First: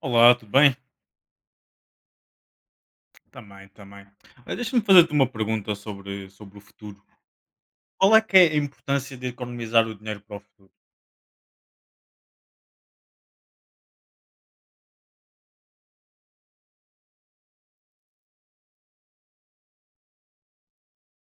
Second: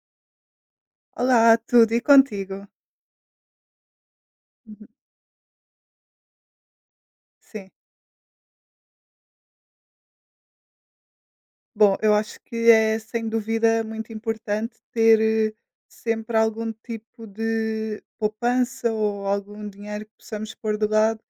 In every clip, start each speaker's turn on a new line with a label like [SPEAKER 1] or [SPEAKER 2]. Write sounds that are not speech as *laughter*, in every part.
[SPEAKER 1] Olá, tudo bem?
[SPEAKER 2] Olá, tudo e contigo?
[SPEAKER 1] Também, também. Deixa-me
[SPEAKER 2] Uhum.
[SPEAKER 1] fazer-te uma pergunta sobre o futuro.
[SPEAKER 2] Sim.
[SPEAKER 1] Qual é que é a importância de economizar o dinheiro para o futuro?
[SPEAKER 2] Bom, eu acho que é sem dúvida muito importante ter, eh, sempre algum tipo de poupança ou algum dinheiro que possamos pôr de lado,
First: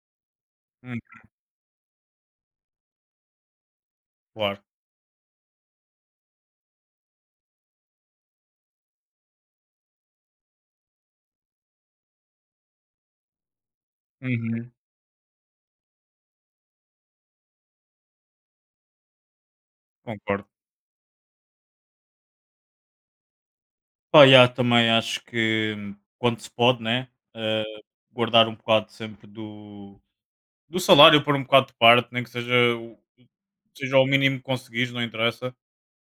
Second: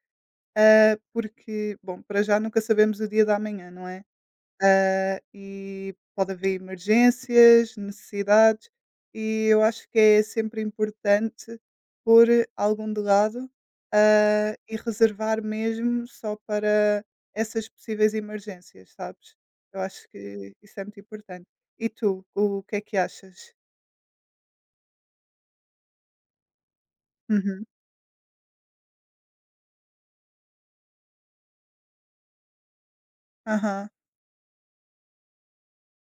[SPEAKER 1] Hum,
[SPEAKER 2] porque, bom, para já nunca sabemos o dia da manhã, não é?
[SPEAKER 1] claro.
[SPEAKER 2] E pode haver emergências, necessidades, e eu acho que é sempre importante pôr algum de lado,
[SPEAKER 1] Uhum,
[SPEAKER 2] e reservar mesmo só para essas possíveis emergências, sabes? Eu acho
[SPEAKER 1] concordo.
[SPEAKER 2] que isso é muito importante. E tu, o que é que achas?
[SPEAKER 1] Pá, já, também acho que, quando se pode, né?
[SPEAKER 2] Uhum.
[SPEAKER 1] Guardar um bocado sempre do salário, pôr um bocado de parte, nem que seja, o-
[SPEAKER 2] Aham,
[SPEAKER 1] seja o mínimo que conseguires, não interessa.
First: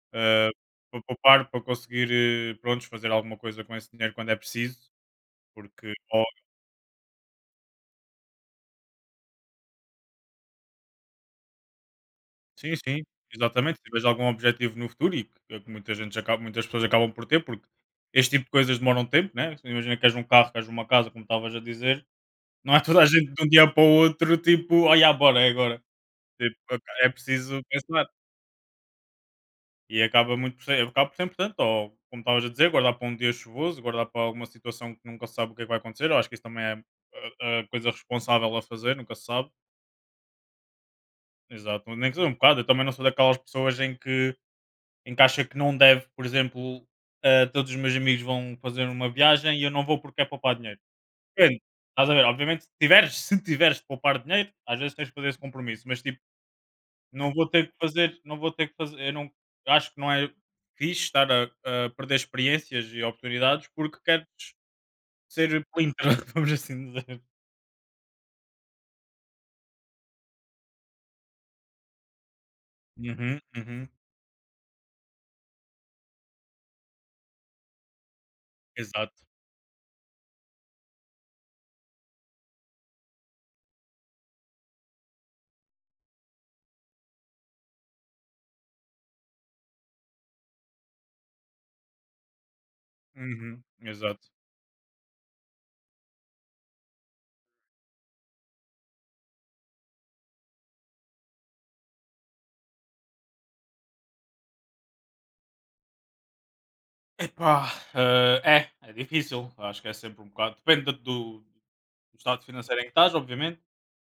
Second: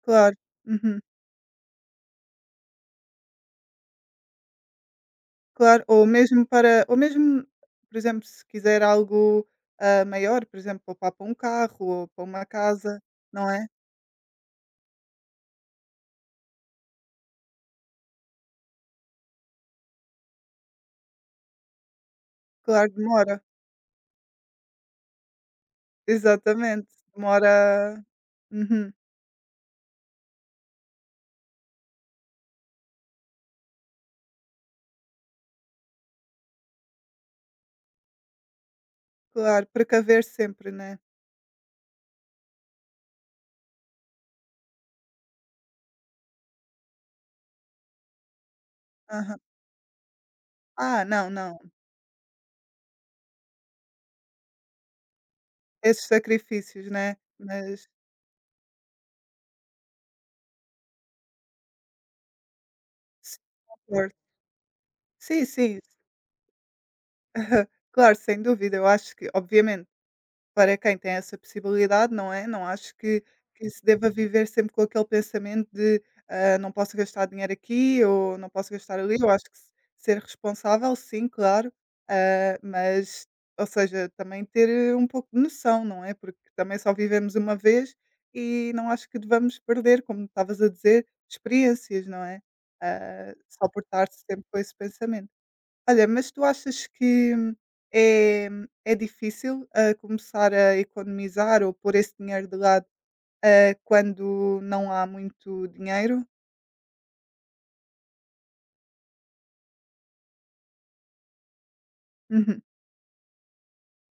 [SPEAKER 2] claro.
[SPEAKER 1] eh,
[SPEAKER 2] Uhum.
[SPEAKER 1] para poupar, para conseguir, prontos, fazer alguma coisa com esse dinheiro quando é preciso,
[SPEAKER 2] Claro,
[SPEAKER 1] porque…
[SPEAKER 2] ou mesmo, por exemplo, se quiser algo, maior, por exemplo, poupar para um carro ou para uma
[SPEAKER 1] Sim, sim,
[SPEAKER 2] casa, não é?
[SPEAKER 1] exatamente. Se tiveres algum objetivo no futuro, e que é que muita gente acaba, muitas pessoas acabam por ter, porque este tipo de coisas demoram tempo, né? Imagina que queres um carro, queres uma casa, como estavas a dizer, não é
[SPEAKER 2] Claro,
[SPEAKER 1] toda a gente
[SPEAKER 2] demora.
[SPEAKER 1] de um dia para o outro, tipo, olha, bora, é agora. Tipo,
[SPEAKER 2] Exatamente.
[SPEAKER 1] é preciso
[SPEAKER 2] Demora,
[SPEAKER 1] pensar.
[SPEAKER 2] uhum,
[SPEAKER 1] E acaba muito por ser, acaba por ser importante, ou como estavas a dizer, guardar para um dia chuvoso, guardar para alguma situação que nunca se sabe o que é que vai acontecer. Eu acho que isso também é a coisa responsável a fazer, nunca se sabe.
[SPEAKER 2] claro, precaver sempre, né.
[SPEAKER 1] Exato, nem que seja um bocado. Eu também não sou daquelas pessoas em que acha que não deve, por exemplo, todos os meus amigos vão fazer uma
[SPEAKER 2] Aham.
[SPEAKER 1] viagem e eu não vou porque é poupar dinheiro.
[SPEAKER 2] Ah, não, não.
[SPEAKER 1] Depende, estás a ver? Obviamente, se tiveres de poupar dinheiro, às vezes tens de fazer esse compromisso, mas
[SPEAKER 2] Esses
[SPEAKER 1] tipo,
[SPEAKER 2] sacrifícios, né,
[SPEAKER 1] não vou ter que
[SPEAKER 2] mas
[SPEAKER 1] fazer, não vou ter que fazer, eu não acho que não é fixe estar a perder experiências e
[SPEAKER 2] sim,
[SPEAKER 1] oportunidades porque
[SPEAKER 2] concordo.
[SPEAKER 1] queres
[SPEAKER 2] Sim,
[SPEAKER 1] ser
[SPEAKER 2] sim,
[SPEAKER 1] plinter, *laughs* vamos assim dizer.
[SPEAKER 2] claro, sem dúvida. Eu acho que, obviamente, para quem tem essa possibilidade, não é? Não acho que
[SPEAKER 1] Uhum,
[SPEAKER 2] que se
[SPEAKER 1] uhum,
[SPEAKER 2] deva viver sempre com aquele pensamento de, não posso gastar dinheiro aqui ou não posso gastar ali.
[SPEAKER 1] exato.
[SPEAKER 2] Eu acho que se ser responsável, sim, claro, mas, ou seja, também ter um pouco de noção, não é? Porque também só vivemos uma vez e não acho que devamos perder, como estavas a dizer, experiências, não é? Ah,
[SPEAKER 1] Uhum,
[SPEAKER 2] só por estar
[SPEAKER 1] exato.
[SPEAKER 2] sempre com esse pensamento. Olha, mas tu achas que é é difícil, começar a economizar ou pôr esse dinheiro de lado, quando não há muito dinheiro?
[SPEAKER 1] Epá, é difícil. Acho que é sempre um bocado. Depende o estado
[SPEAKER 2] Uhum,
[SPEAKER 1] financeiro em que estás, obviamente,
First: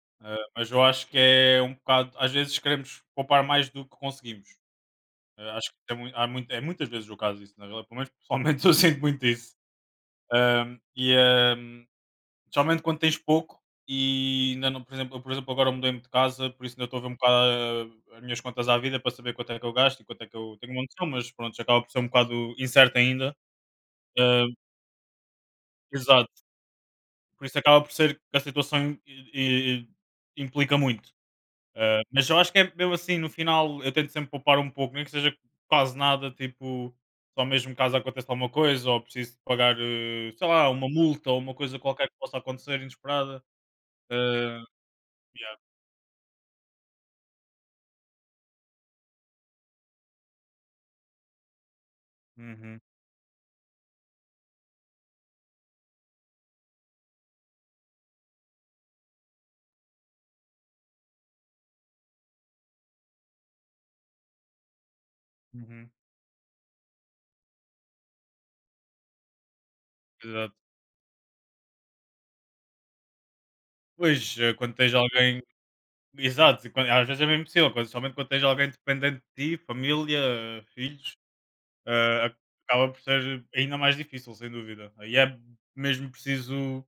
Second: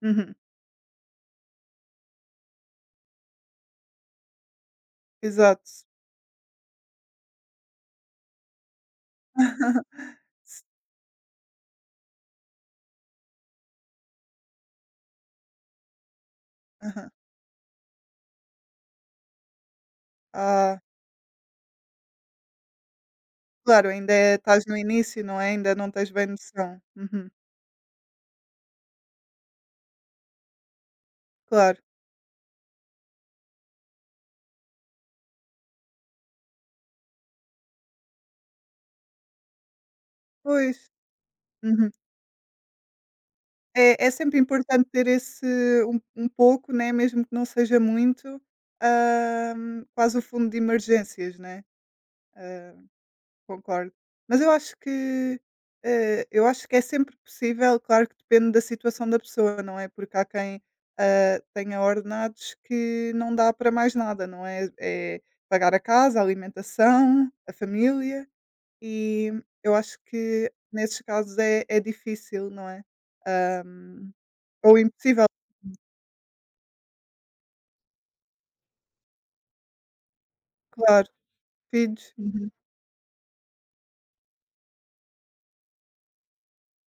[SPEAKER 2] uhum,
[SPEAKER 1] mas eu acho que é um bocado, às vezes queremos poupar mais do que conseguimos. Acho que
[SPEAKER 2] exato.
[SPEAKER 1] há muito, é muitas vezes o caso isso, na realidade, pelo menos pessoalmente, *laughs* eu sinto muito isso. Ahm, e ahm, Especialmente quando tens pouco e ainda não, por exemplo, eu, por exemplo, agora mudei-me de casa, por isso ainda estou a ver um
[SPEAKER 2] Aham.
[SPEAKER 1] bocado, as minhas contas à vida, para saber quanto é que eu gasto e quanto é que eu tenho uma
[SPEAKER 2] Ah,
[SPEAKER 1] noção, mas pronto, já acaba por ser um bocado incerto ainda.
[SPEAKER 2] claro, ainda
[SPEAKER 1] Ahm,
[SPEAKER 2] estás no início, não é? Ainda não tens
[SPEAKER 1] exato.
[SPEAKER 2] bem noção. Uhum,
[SPEAKER 1] Por isso acaba por ser que a situação implica muito.
[SPEAKER 2] claro.
[SPEAKER 1] Mas eu acho que é mesmo assim, no final eu tento sempre poupar um pouco, nem que seja quase nada, tipo, só mesmo caso aconteça alguma coisa, ou preciso pagar, sei lá, uma
[SPEAKER 2] Pois.
[SPEAKER 1] multa ou uma coisa
[SPEAKER 2] Uhum.
[SPEAKER 1] qualquer que possa acontecer inesperada.
[SPEAKER 2] É sempre
[SPEAKER 1] Ah,
[SPEAKER 2] importante ter esse
[SPEAKER 1] yeah.
[SPEAKER 2] um pouco, né, mesmo que não seja muito, quase o fundo de emergências, né? Hã
[SPEAKER 1] Uhum,
[SPEAKER 2] Concordo. Mas eu acho que, é sempre possível, claro que depende da situação da pessoa, não é? Porque há quem, tenha ordenados que não dá para mais nada, não é? É pagar a
[SPEAKER 1] uhum,
[SPEAKER 2] casa, a alimentação, a família, e eu acho que
[SPEAKER 1] exato.
[SPEAKER 2] nesses casos é difícil, não é? Hum,
[SPEAKER 1] Pois, quando
[SPEAKER 2] ou
[SPEAKER 1] tens
[SPEAKER 2] impossível,
[SPEAKER 1] alguém, exato, e às vezes é mesmo possível, quando, somente quando tens alguém dependente de ti, família,
[SPEAKER 2] claro,
[SPEAKER 1] filhos,
[SPEAKER 2] filhos.
[SPEAKER 1] ah,
[SPEAKER 2] Uhum.
[SPEAKER 1] acaba por ser ainda mais difícil, sem dúvida. Aí é mesmo preciso,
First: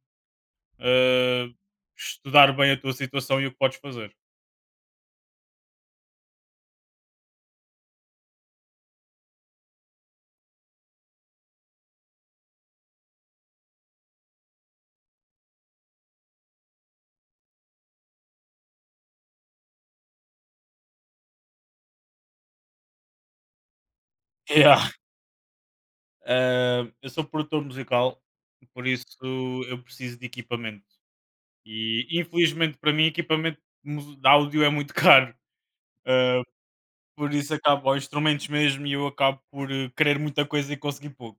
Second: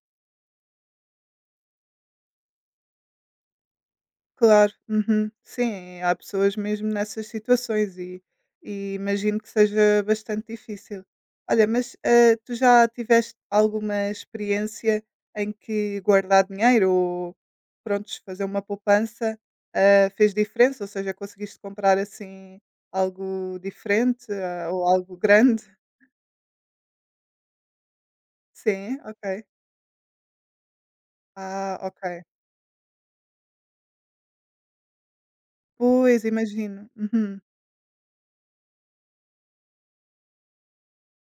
[SPEAKER 1] eh, estudar bem a tua situação e o que podes fazer.
[SPEAKER 2] Claro, uhum. Sim, há pessoas mesmo nessas situações e imagino que seja bastante difícil. Olha, mas tu já tiveste alguma experiência em que guardar dinheiro ou prontos, fazer uma poupança fez diferença? Ou seja, conseguiste comprar assim algo diferente ou
[SPEAKER 1] Yeah.
[SPEAKER 2] algo grande? *laughs*
[SPEAKER 1] Eu sou produtor musical, por
[SPEAKER 2] Sim,
[SPEAKER 1] isso
[SPEAKER 2] ok.
[SPEAKER 1] eu preciso de equipamento.
[SPEAKER 2] Ah,
[SPEAKER 1] E
[SPEAKER 2] ok.
[SPEAKER 1] infelizmente para mim, equipamento de áudio é muito *laughs* caro.
[SPEAKER 2] Pois,
[SPEAKER 1] Eh,
[SPEAKER 2] imagino.
[SPEAKER 1] por
[SPEAKER 2] Uhum.
[SPEAKER 1] isso acabo aos instrumentos mesmo e eu acabo por, querer muita coisa e conseguir pouco.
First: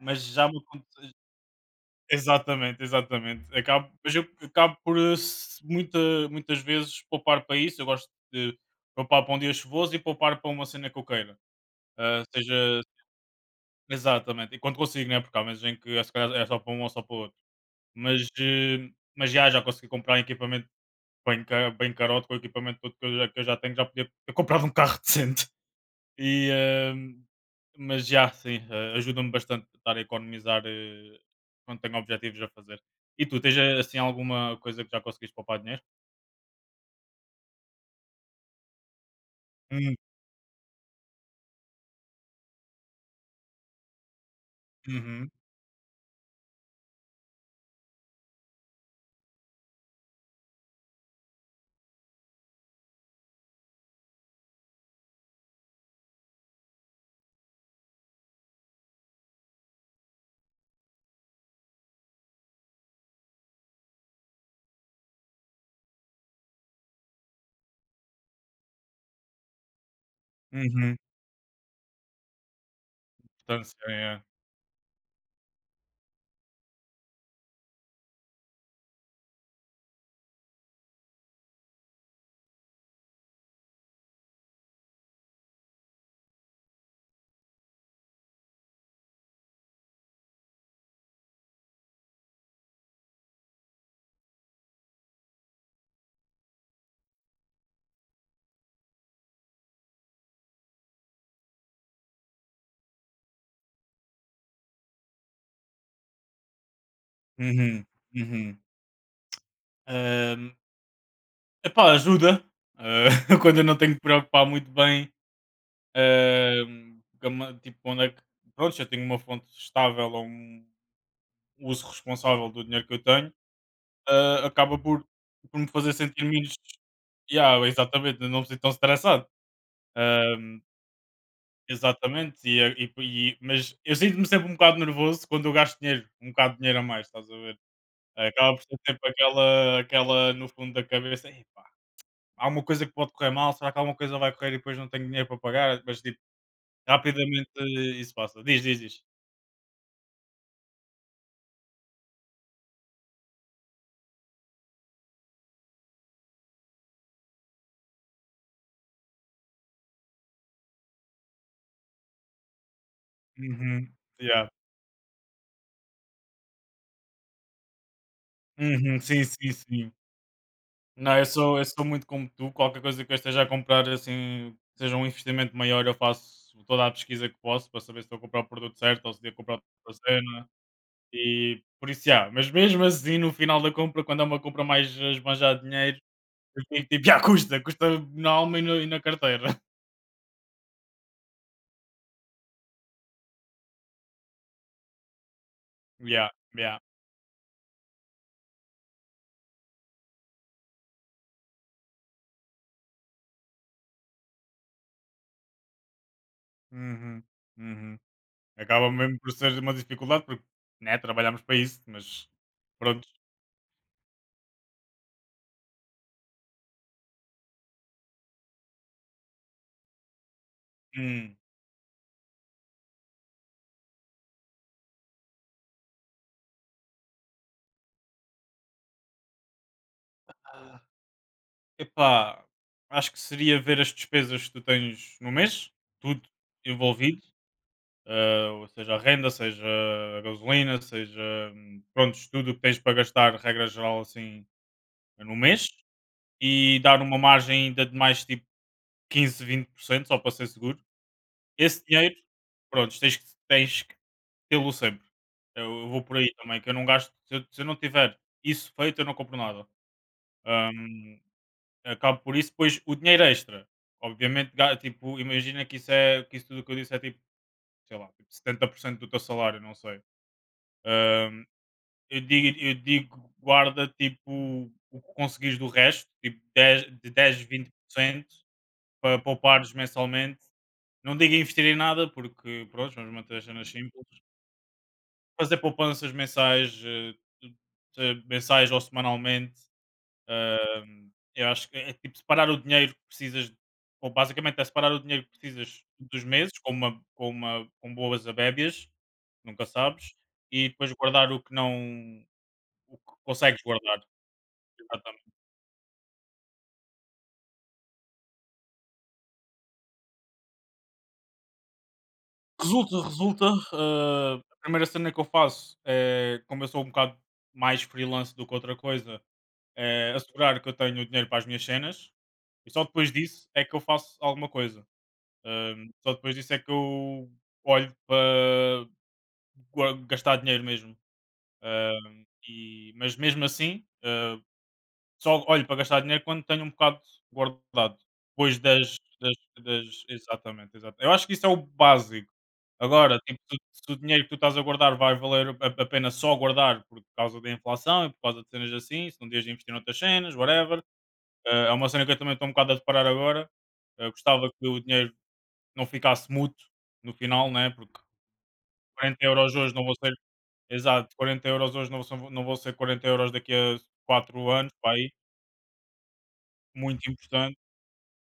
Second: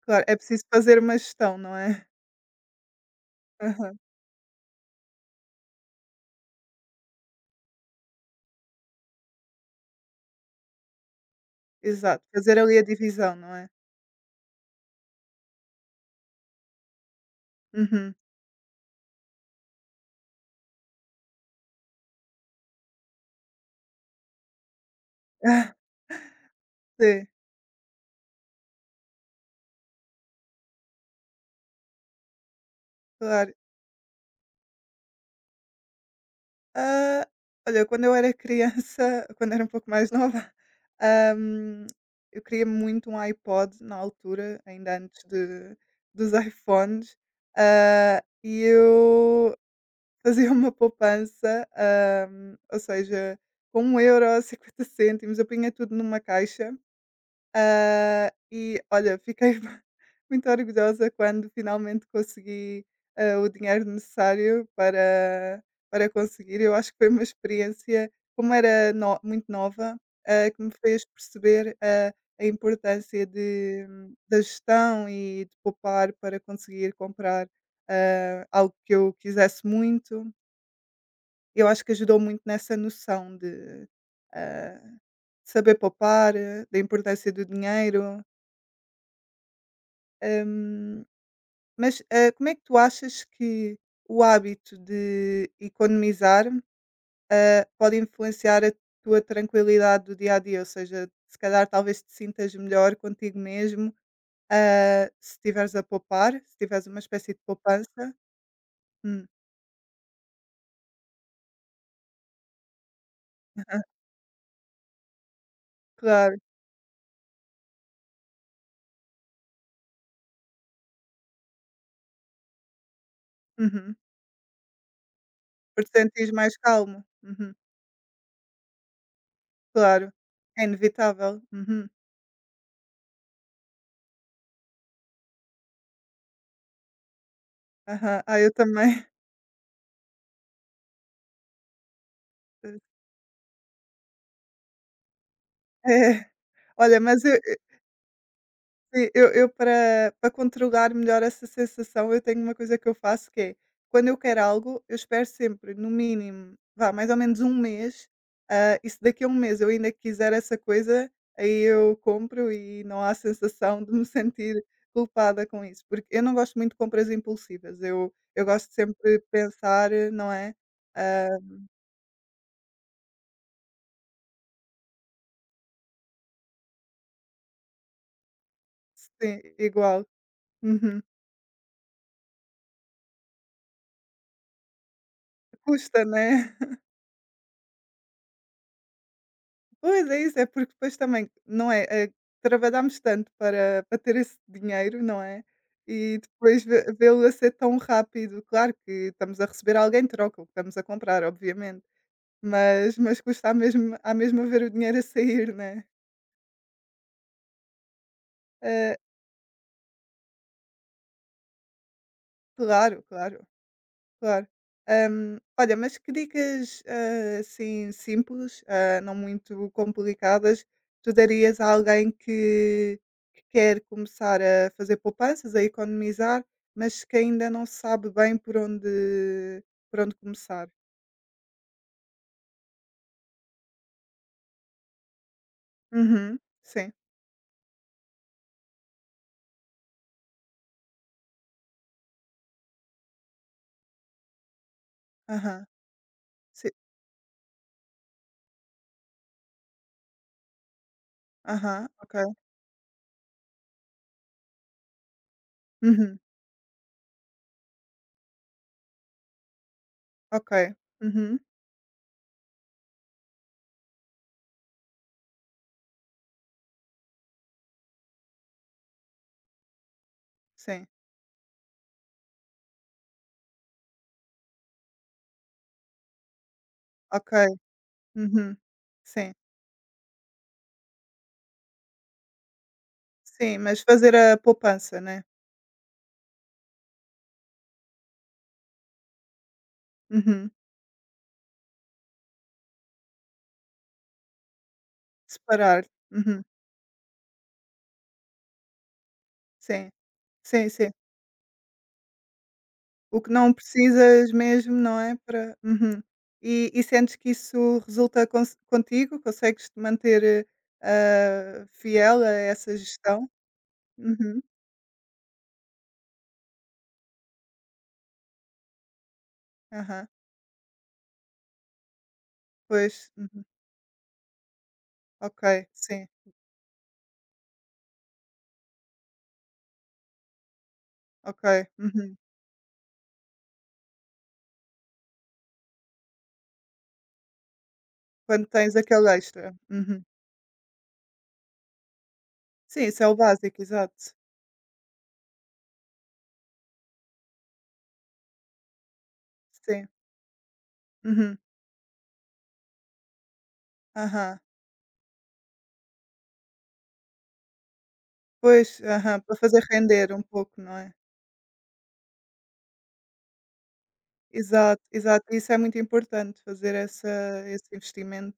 [SPEAKER 1] Mas
[SPEAKER 2] Claro, é
[SPEAKER 1] já me
[SPEAKER 2] preciso fazer
[SPEAKER 1] aconteceu.
[SPEAKER 2] uma gestão, não é?
[SPEAKER 1] Exatamente, exatamente. Acabo,
[SPEAKER 2] *laughs*
[SPEAKER 1] mas eu acabo por, muitas vezes poupar para isso. Eu gosto de poupar para um dia chuvoso e poupar para uma cena que eu queira.
[SPEAKER 2] Exato, fazer ali
[SPEAKER 1] Seja
[SPEAKER 2] a divisão, não é?
[SPEAKER 1] exatamente, e quando consigo, né? Porque há meses em que é, se calhar, é só para um ou só para o outro.
[SPEAKER 2] Uhum.
[SPEAKER 1] Mas, eh, mas já consegui comprar equipamento bem, bem carote. Com o equipamento todo que eu já tenho, já podia ter comprado um carro *laughs* decente.
[SPEAKER 2] Ah,
[SPEAKER 1] E, eh,
[SPEAKER 2] sim,
[SPEAKER 1] mas já, sim, ajuda-me bastante a estar a economizar, quando tenho objetivos a fazer. E tu,
[SPEAKER 2] claro.
[SPEAKER 1] tens, assim alguma coisa que já conseguiste poupar dinheiro?
[SPEAKER 2] Ah, olha, quando eu era criança, *laughs* quando era um pouco
[SPEAKER 1] Hum.
[SPEAKER 2] mais nova, hum, eu queria muito um iPod na altura, ainda antes
[SPEAKER 1] Uhum,
[SPEAKER 2] dos iPhones, e eu *laughs* fazia uma poupança, ou seja, com um euro, 50 cêntimos, eu punha tudo numa caixa. E olha, fiquei *laughs* muito orgulhosa quando finalmente consegui, o dinheiro necessário para conseguir. Eu acho que foi uma experiência, como era no muito nova, que me
[SPEAKER 1] uhum.
[SPEAKER 2] fez perceber, a importância
[SPEAKER 1] Portanto,
[SPEAKER 2] de
[SPEAKER 1] sim, é.
[SPEAKER 2] da gestão e de poupar para conseguir comprar, algo que eu quisesse muito. Eu acho que ajudou muito nessa noção de, ah, saber poupar, da importância do dinheiro. Hum, mas, como é que tu achas que o hábito de economizar, pode influenciar a tua tranquilidade do dia a dia? Ou seja, se calhar talvez te sintas melhor contigo mesmo, se estiveres a poupar, se tiveres uma espécie de
[SPEAKER 1] Uhum,
[SPEAKER 2] poupança. Hum,
[SPEAKER 1] uhum. Epá, ajuda, eh, *laughs* quando eu não
[SPEAKER 2] *laughs*
[SPEAKER 1] tenho que preocupar muito bem,
[SPEAKER 2] claro.
[SPEAKER 1] eh, tipo, onde é que… Pronto, se eu tenho uma fonte estável ou um uso responsável do dinheiro que eu tenho,
[SPEAKER 2] Uhum.
[SPEAKER 1] acaba por me
[SPEAKER 2] Porque
[SPEAKER 1] fazer
[SPEAKER 2] te
[SPEAKER 1] sentir
[SPEAKER 2] sentires mais
[SPEAKER 1] menos.
[SPEAKER 2] calmo. Uhum.
[SPEAKER 1] Yeah, exatamente, eu não me sinto tão estressado.
[SPEAKER 2] Claro.
[SPEAKER 1] Eh,
[SPEAKER 2] É inevitável. Uhum.
[SPEAKER 1] exatamente, mas eu sinto-me sempre um bocado nervoso quando eu gasto dinheiro, um bocado de dinheiro a mais, estás a ver?
[SPEAKER 2] Aham. Ah, eu
[SPEAKER 1] Acaba por ser
[SPEAKER 2] também.
[SPEAKER 1] sempre aquela no fundo da cabeça: "Epá, há uma coisa que
[SPEAKER 2] *laughs*
[SPEAKER 1] pode correr mal, será que alguma coisa vai correr e depois não tenho dinheiro para pagar?" Mas tipo,
[SPEAKER 2] É. Olha, mas eu
[SPEAKER 1] rapidamente, isso passa. Diz, diz, diz.
[SPEAKER 2] sim, eu para controlar melhor essa sensação, eu tenho uma coisa que eu faço que é, quando eu quero algo, eu espero sempre no mínimo, vá, mais ou menos um mês, e se daqui a um mês eu ainda quiser essa coisa, aí eu compro e não há sensação
[SPEAKER 1] Uhum.
[SPEAKER 2] de me *laughs*
[SPEAKER 1] Yeah.
[SPEAKER 2] sentir culpada com isso, porque eu não gosto muito de compras impulsivas, eu gosto
[SPEAKER 1] Uhum.
[SPEAKER 2] sempre
[SPEAKER 1] Sim,
[SPEAKER 2] de
[SPEAKER 1] sim,
[SPEAKER 2] pensar,
[SPEAKER 1] sim.
[SPEAKER 2] não é?
[SPEAKER 1] Não, eu
[SPEAKER 2] Ah,
[SPEAKER 1] sou, eu sou muito como tu. Qualquer coisa que eu esteja a comprar, assim, que seja um investimento maior, eu faço toda a pesquisa que posso para saber se estou a comprar o produto certo ou se devo
[SPEAKER 2] sim,
[SPEAKER 1] comprar outra
[SPEAKER 2] igual.
[SPEAKER 1] cena.
[SPEAKER 2] Uhum.
[SPEAKER 1] E por isso, já. Mas mesmo assim, no final da compra, quando é uma compra mais a esbanjar dinheiro,
[SPEAKER 2] Custa, né?
[SPEAKER 1] eu fico tipo, já custa, custa na alma e, no- e na carteira. *laughs*
[SPEAKER 2] Pois, é isso, é porque depois também, não é, trabalhámos tanto para ter esse dinheiro, não é, e
[SPEAKER 1] Já,
[SPEAKER 2] depois
[SPEAKER 1] já.
[SPEAKER 2] vê vê-lo a ser tão rápido. Claro que estamos a receber alguém troca o que estamos a comprar, obviamente, mas custa a mesmo a mesma ver o dinheiro a sair, né.
[SPEAKER 1] Uhum, uhum. Acaba
[SPEAKER 2] Eh,
[SPEAKER 1] mesmo por ser uma dificuldade, porque, né, trabalhamos para isso, mas
[SPEAKER 2] claro,
[SPEAKER 1] pronto.
[SPEAKER 2] claro. Claro. Olha, mas que dicas, assim, simples, não muito complicadas, tu darias a alguém que quer começar a fazer poupanças, a economizar, mas que ainda não sabe bem por onde começar?
[SPEAKER 1] Epá, acho que seria ver as despesas que tu tens no mês, tudo
[SPEAKER 2] Uhum. Sim.
[SPEAKER 1] envolvido, ou seja, a renda, seja a gasolina, seja, prontos, tudo o que tens para gastar, regra geral, assim, no
[SPEAKER 2] Aham.
[SPEAKER 1] mês,
[SPEAKER 2] Sim.
[SPEAKER 1] e dar uma margem ainda de mais tipo 15, 20%, só para ser seguro. Esse
[SPEAKER 2] Aham.
[SPEAKER 1] dinheiro,
[SPEAKER 2] Ok.
[SPEAKER 1] pronto, tens que tê-lo sempre. Eu vou por
[SPEAKER 2] Uhum.
[SPEAKER 1] aí também, que eu não gasto. Se eu, não tiver isso feito, eu não compro nada.
[SPEAKER 2] Ok.
[SPEAKER 1] Hum,
[SPEAKER 2] Uhum.
[SPEAKER 1] acabo por isso. Pois o dinheiro extra, obviamente, tipo, imagina que isso é que isso tudo que eu disse é tipo, sei lá, tipo 70% do teu salário, não sei.
[SPEAKER 2] Sim.
[SPEAKER 1] Ahm, eu digo, guarda tipo o que conseguires do resto, tipo dez de
[SPEAKER 2] Ok.
[SPEAKER 1] dez 20%
[SPEAKER 2] Uhum.
[SPEAKER 1] para
[SPEAKER 2] Sim,
[SPEAKER 1] poupares mensalmente. Não digo investir em nada, porque pronto, vamos manter as
[SPEAKER 2] Sim,
[SPEAKER 1] cenas
[SPEAKER 2] mas
[SPEAKER 1] simples.
[SPEAKER 2] fazer a poupança, né?
[SPEAKER 1] Fazer poupanças mensais, mensais ou semanalmente.
[SPEAKER 2] Uhum.
[SPEAKER 1] Eu acho que é tipo separar o dinheiro que precisas, ou basicamente é separar o dinheiro que precisas
[SPEAKER 2] Separar.
[SPEAKER 1] dos
[SPEAKER 2] Uhum.
[SPEAKER 1] meses com uma, com boas abébias, nunca
[SPEAKER 2] Sim.
[SPEAKER 1] sabes, e
[SPEAKER 2] Sim,
[SPEAKER 1] depois
[SPEAKER 2] sim.
[SPEAKER 1] guardar o que não o que
[SPEAKER 2] O que não
[SPEAKER 1] consegues guardar.
[SPEAKER 2] precisas mesmo, não é,
[SPEAKER 1] Exatamente.
[SPEAKER 2] para uhum. E sentes que isso resulta conse contigo? Consegues-te manter, fiel a essa
[SPEAKER 1] Resulta,
[SPEAKER 2] gestão?
[SPEAKER 1] resulta.
[SPEAKER 2] Uhum.
[SPEAKER 1] A primeira cena que eu faço é, como eu sou um bocado mais freelance do que outra coisa,
[SPEAKER 2] Aham.
[SPEAKER 1] é assegurar que eu tenho dinheiro para as minhas cenas, e só depois
[SPEAKER 2] Pois. Uhum.
[SPEAKER 1] disso é que eu faço alguma coisa.
[SPEAKER 2] Ok. Sim.
[SPEAKER 1] Só depois disso é que eu olho para gastar dinheiro mesmo.
[SPEAKER 2] Ok.
[SPEAKER 1] Ah,
[SPEAKER 2] Uhum.
[SPEAKER 1] mas mesmo assim, só olho para gastar dinheiro quando tenho um bocado guardado.
[SPEAKER 2] Quando
[SPEAKER 1] Depois
[SPEAKER 2] tens
[SPEAKER 1] das,
[SPEAKER 2] aquele
[SPEAKER 1] das,
[SPEAKER 2] extra. Uhum.
[SPEAKER 1] das- Exatamente, exato. Eu acho que isso é o básico.
[SPEAKER 2] Sim, isso é o
[SPEAKER 1] Agora, tipo, se,
[SPEAKER 2] básico,
[SPEAKER 1] se o
[SPEAKER 2] exato.
[SPEAKER 1] dinheiro que tu estás a guardar vai valer a pena só guardar por causa da inflação e por causa de cenas assim, se não devias investir
[SPEAKER 2] Sim.
[SPEAKER 1] noutras cenas, whatever.
[SPEAKER 2] Uhum.
[SPEAKER 1] É uma cena que eu também estou um bocado a deparar agora. Eu
[SPEAKER 2] Aham.
[SPEAKER 1] gostava que o dinheiro não ficasse mútuo no final, né? Porque
[SPEAKER 2] Pois. Aham.
[SPEAKER 1] 40
[SPEAKER 2] Para
[SPEAKER 1] euros
[SPEAKER 2] fazer
[SPEAKER 1] hoje não vão ser…
[SPEAKER 2] render um pouco, não é?
[SPEAKER 1] Exato, 40 euros hoje não vão ser 40€ daqui a 4 anos,
[SPEAKER 2] Exato,
[SPEAKER 1] para aí,
[SPEAKER 2] exato. Isso é muito importante, fazer
[SPEAKER 1] muito
[SPEAKER 2] essa
[SPEAKER 1] importante.
[SPEAKER 2] esse investimento.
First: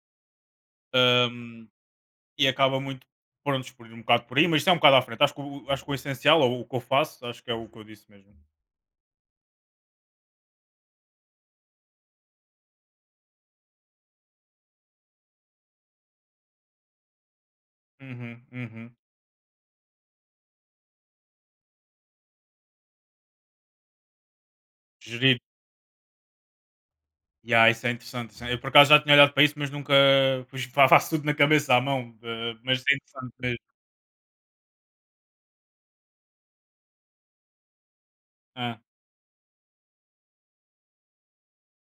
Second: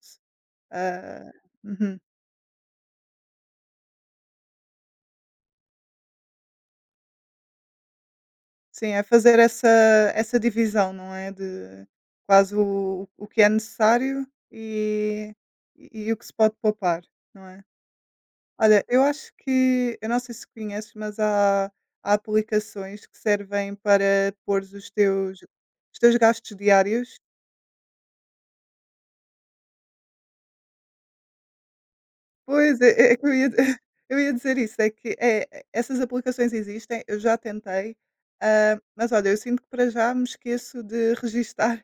[SPEAKER 2] Hã,
[SPEAKER 1] hum,
[SPEAKER 2] uhum.
[SPEAKER 1] e acaba muito, pronto, por ir um bocado por aí, mas isto é um bocado à frente. Acho que o essencial, ou o que eu faço, acho que é o que eu disse mesmo.
[SPEAKER 2] Sim, é fazer essa divisão, não é, de quase o que é necessário e o que se pode poupar, não é?
[SPEAKER 1] Uhum,
[SPEAKER 2] Olha,
[SPEAKER 1] uhum.
[SPEAKER 2] eu acho que eu não sei se conheces, mas há aplicações que servem para pôr
[SPEAKER 1] Gerir.
[SPEAKER 2] os teus gastos diários.
[SPEAKER 1] Yeah, isso é interessante. Isso é… eu por acaso já tinha olhado para isso, mas nunca. *laughs* Pois fa faço tudo na cabeça, à mão, mas
[SPEAKER 2] Pois,
[SPEAKER 1] é
[SPEAKER 2] é que
[SPEAKER 1] interessante
[SPEAKER 2] eu ia
[SPEAKER 1] mesmo.
[SPEAKER 2] *laughs* eu ia dizer isso, é que, essas aplicações existem, eu já tentei,
[SPEAKER 1] Hã.
[SPEAKER 2] mas olha, eu sinto que para já me esqueço de registar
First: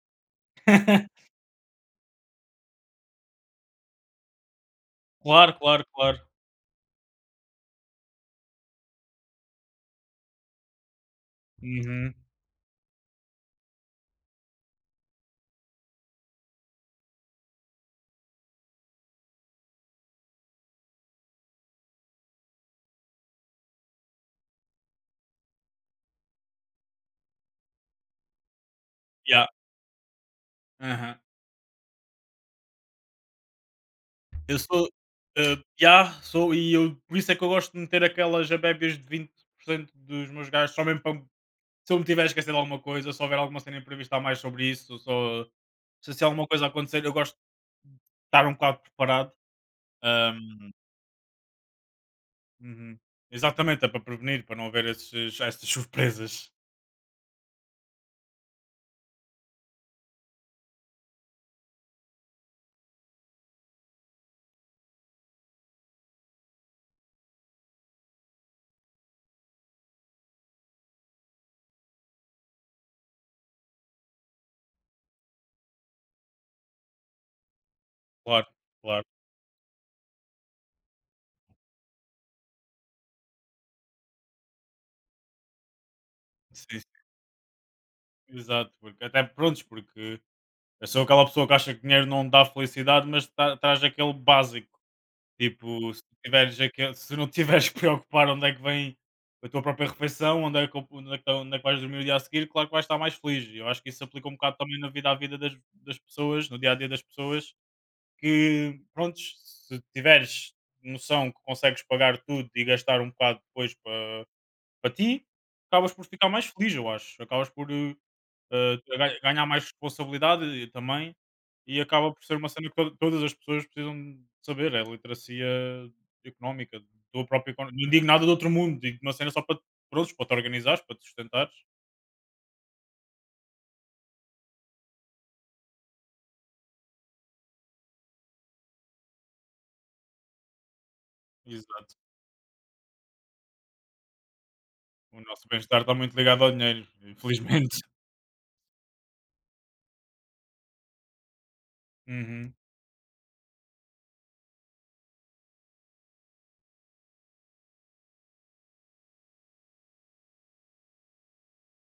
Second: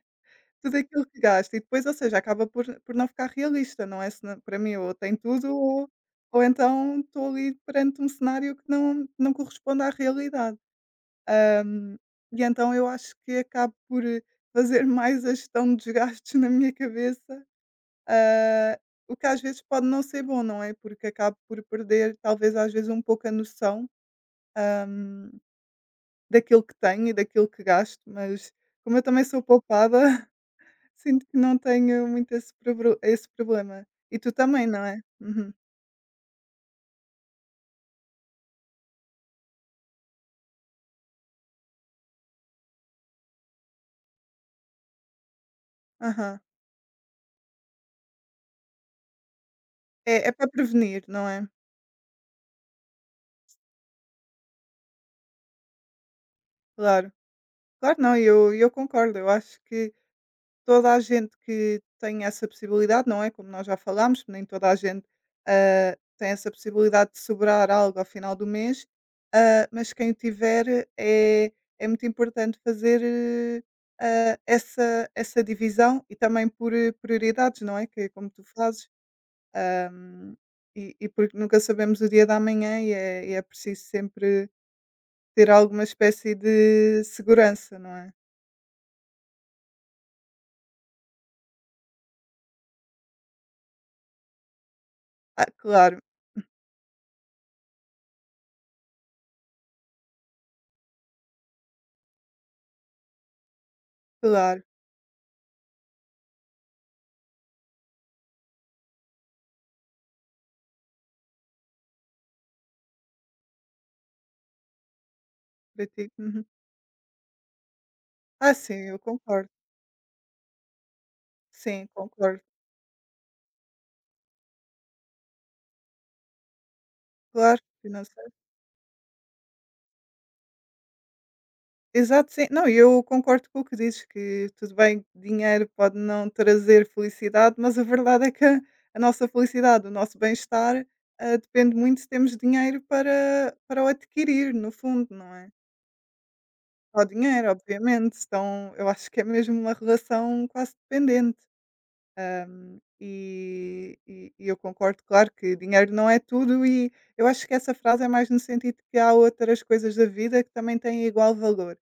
[SPEAKER 2] tudo aquilo que
[SPEAKER 1] *laughs*
[SPEAKER 2] gasta e depois, ou seja, acaba por não ficar realista, não é? Se não para mim ou tem tudo
[SPEAKER 1] Claro, claro,
[SPEAKER 2] ou
[SPEAKER 1] claro.
[SPEAKER 2] então estou ali perante um cenário que não corresponde à realidade. Hum,
[SPEAKER 1] Uhum.
[SPEAKER 2] e então eu acho que acabo por fazer *laughs* mais a gestão dos gastos na minha cabeça, ah, o que às vezes pode não ser bom, não é? Porque acabo por perder talvez às vezes um pouco a noção, hum, daquilo que tenho e daquilo que gasto, mas como eu também sou
[SPEAKER 1] Yeah.
[SPEAKER 2] poupada,
[SPEAKER 1] Aham.
[SPEAKER 2] sinto que não tenho muito esse probro esse problema. E tu
[SPEAKER 1] Eu
[SPEAKER 2] também, não
[SPEAKER 1] sou,
[SPEAKER 2] é? Uhum.
[SPEAKER 1] yeah, sou. E eu, por isso é que eu gosto de meter aquelas abébias de 20% dos meus gastos, só mesmo para… se eu me tiver a… de alguma coisa, se houver alguma cena imprevista a mais sobre isso, só se
[SPEAKER 2] Aham.
[SPEAKER 1] alguma coisa acontecer, eu gosto de estar um bocado preparado.
[SPEAKER 2] É para
[SPEAKER 1] Hum,
[SPEAKER 2] prevenir, não é?
[SPEAKER 1] uhum. Exatamente, é para prevenir, para não haver esses essas surpresas.
[SPEAKER 2] Claro. Claro, não, eu concordo. Eu acho que toda a gente que tem essa possibilidade, não é, como nós já falámos, nem toda a gente, tem essa possibilidade de sobrar algo ao final do mês, mas quem o tiver é muito importante fazer, essa divisão e também por prioridades, não é, que é como tu
[SPEAKER 1] Claro,
[SPEAKER 2] fazes.
[SPEAKER 1] claro.
[SPEAKER 2] hum, E, porque nunca sabemos o dia da amanhã e é preciso sempre ter alguma espécie
[SPEAKER 1] Sim, sim,
[SPEAKER 2] de segurança, não é?
[SPEAKER 1] exato, porque até prontos, porque eu sou aquela pessoa que acha que dinheiro não dá felicidade, mas traz aquele básico.
[SPEAKER 2] Ah,
[SPEAKER 1] Tipo,
[SPEAKER 2] claro,
[SPEAKER 1] se tiveres aquele… se não te tiveres *laughs* que preocupar onde é que vem a tua própria refeição, onde é que tá, onde é que vais dormir o dia a seguir, claro que vais estar mais feliz. E eu acho que isso se aplica um bocado
[SPEAKER 2] claro,
[SPEAKER 1] também na vida à vida das pessoas, no dia a dia das pessoas, que pronto, se tiveres noção que consegues pagar tudo e gastar um bocado depois para ti,
[SPEAKER 2] para
[SPEAKER 1] acabas por
[SPEAKER 2] ti.
[SPEAKER 1] ficar mais
[SPEAKER 2] Uhum.
[SPEAKER 1] feliz, eu acho. Acabas por,
[SPEAKER 2] Ah, sim, eu
[SPEAKER 1] ganhar
[SPEAKER 2] concordo.
[SPEAKER 1] mais responsabilidade também, e
[SPEAKER 2] Sim,
[SPEAKER 1] acaba por ser
[SPEAKER 2] concordo.
[SPEAKER 1] uma cena que todas as pessoas precisam de saber, é a literacia económica,
[SPEAKER 2] Claro,
[SPEAKER 1] Não digo nada
[SPEAKER 2] financeiro.
[SPEAKER 1] do outro mundo, digo uma cena só para, prontos, para te organizares, para te sustentares.
[SPEAKER 2] Exato, sim. Não, eu concordo com o que dizes, que tudo bem, dinheiro pode não trazer felicidade, mas a verdade é que a, nossa felicidade, o nosso bem-estar, depende
[SPEAKER 1] Exato.
[SPEAKER 2] muito se temos dinheiro para o adquirir, no fundo,
[SPEAKER 1] O
[SPEAKER 2] não
[SPEAKER 1] nosso
[SPEAKER 2] é?
[SPEAKER 1] bem-estar está muito ligado ao dinheiro,
[SPEAKER 2] Ao dinheiro,
[SPEAKER 1] infelizmente. *laughs*
[SPEAKER 2] obviamente, então, eu acho que é mesmo uma relação quase dependente,
[SPEAKER 1] Uhum.
[SPEAKER 2] e eu concordo, claro, que dinheiro não é tudo e eu acho que essa frase é mais no sentido que há outras coisas da vida que também têm igual valor,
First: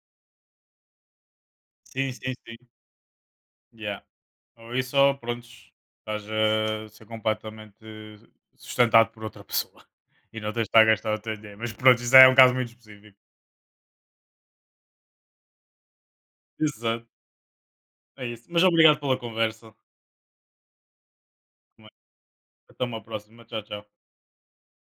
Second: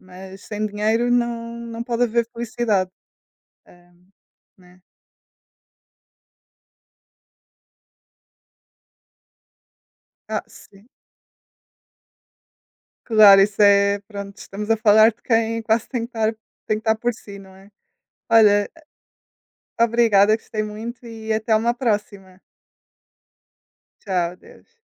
[SPEAKER 2] mas sem dinheiro não pode
[SPEAKER 1] Sim,
[SPEAKER 2] haver
[SPEAKER 1] sim, sim.
[SPEAKER 2] felicidade,
[SPEAKER 1] Yeah.
[SPEAKER 2] hum,
[SPEAKER 1] Ou
[SPEAKER 2] né.
[SPEAKER 1] isso, ou, prontos, estás a ser completamente sustentado por outra pessoa *laughs* e
[SPEAKER 2] Ah,
[SPEAKER 1] não tens de estar a
[SPEAKER 2] sim,
[SPEAKER 1] gastar o teu dinheiro. Mas pronto, isso é um caso muito específico.
[SPEAKER 2] claro, isso é pronto, estamos a falar de quem quase tem que estar
[SPEAKER 1] Exato.
[SPEAKER 2] por si, não é.
[SPEAKER 1] É isso. Mas
[SPEAKER 2] Olha,
[SPEAKER 1] obrigado pela conversa.
[SPEAKER 2] obrigada, gostei muito e até uma próxima.
[SPEAKER 1] Até uma próxima. Tchau, tchau.
[SPEAKER 2] Tchau, Deus.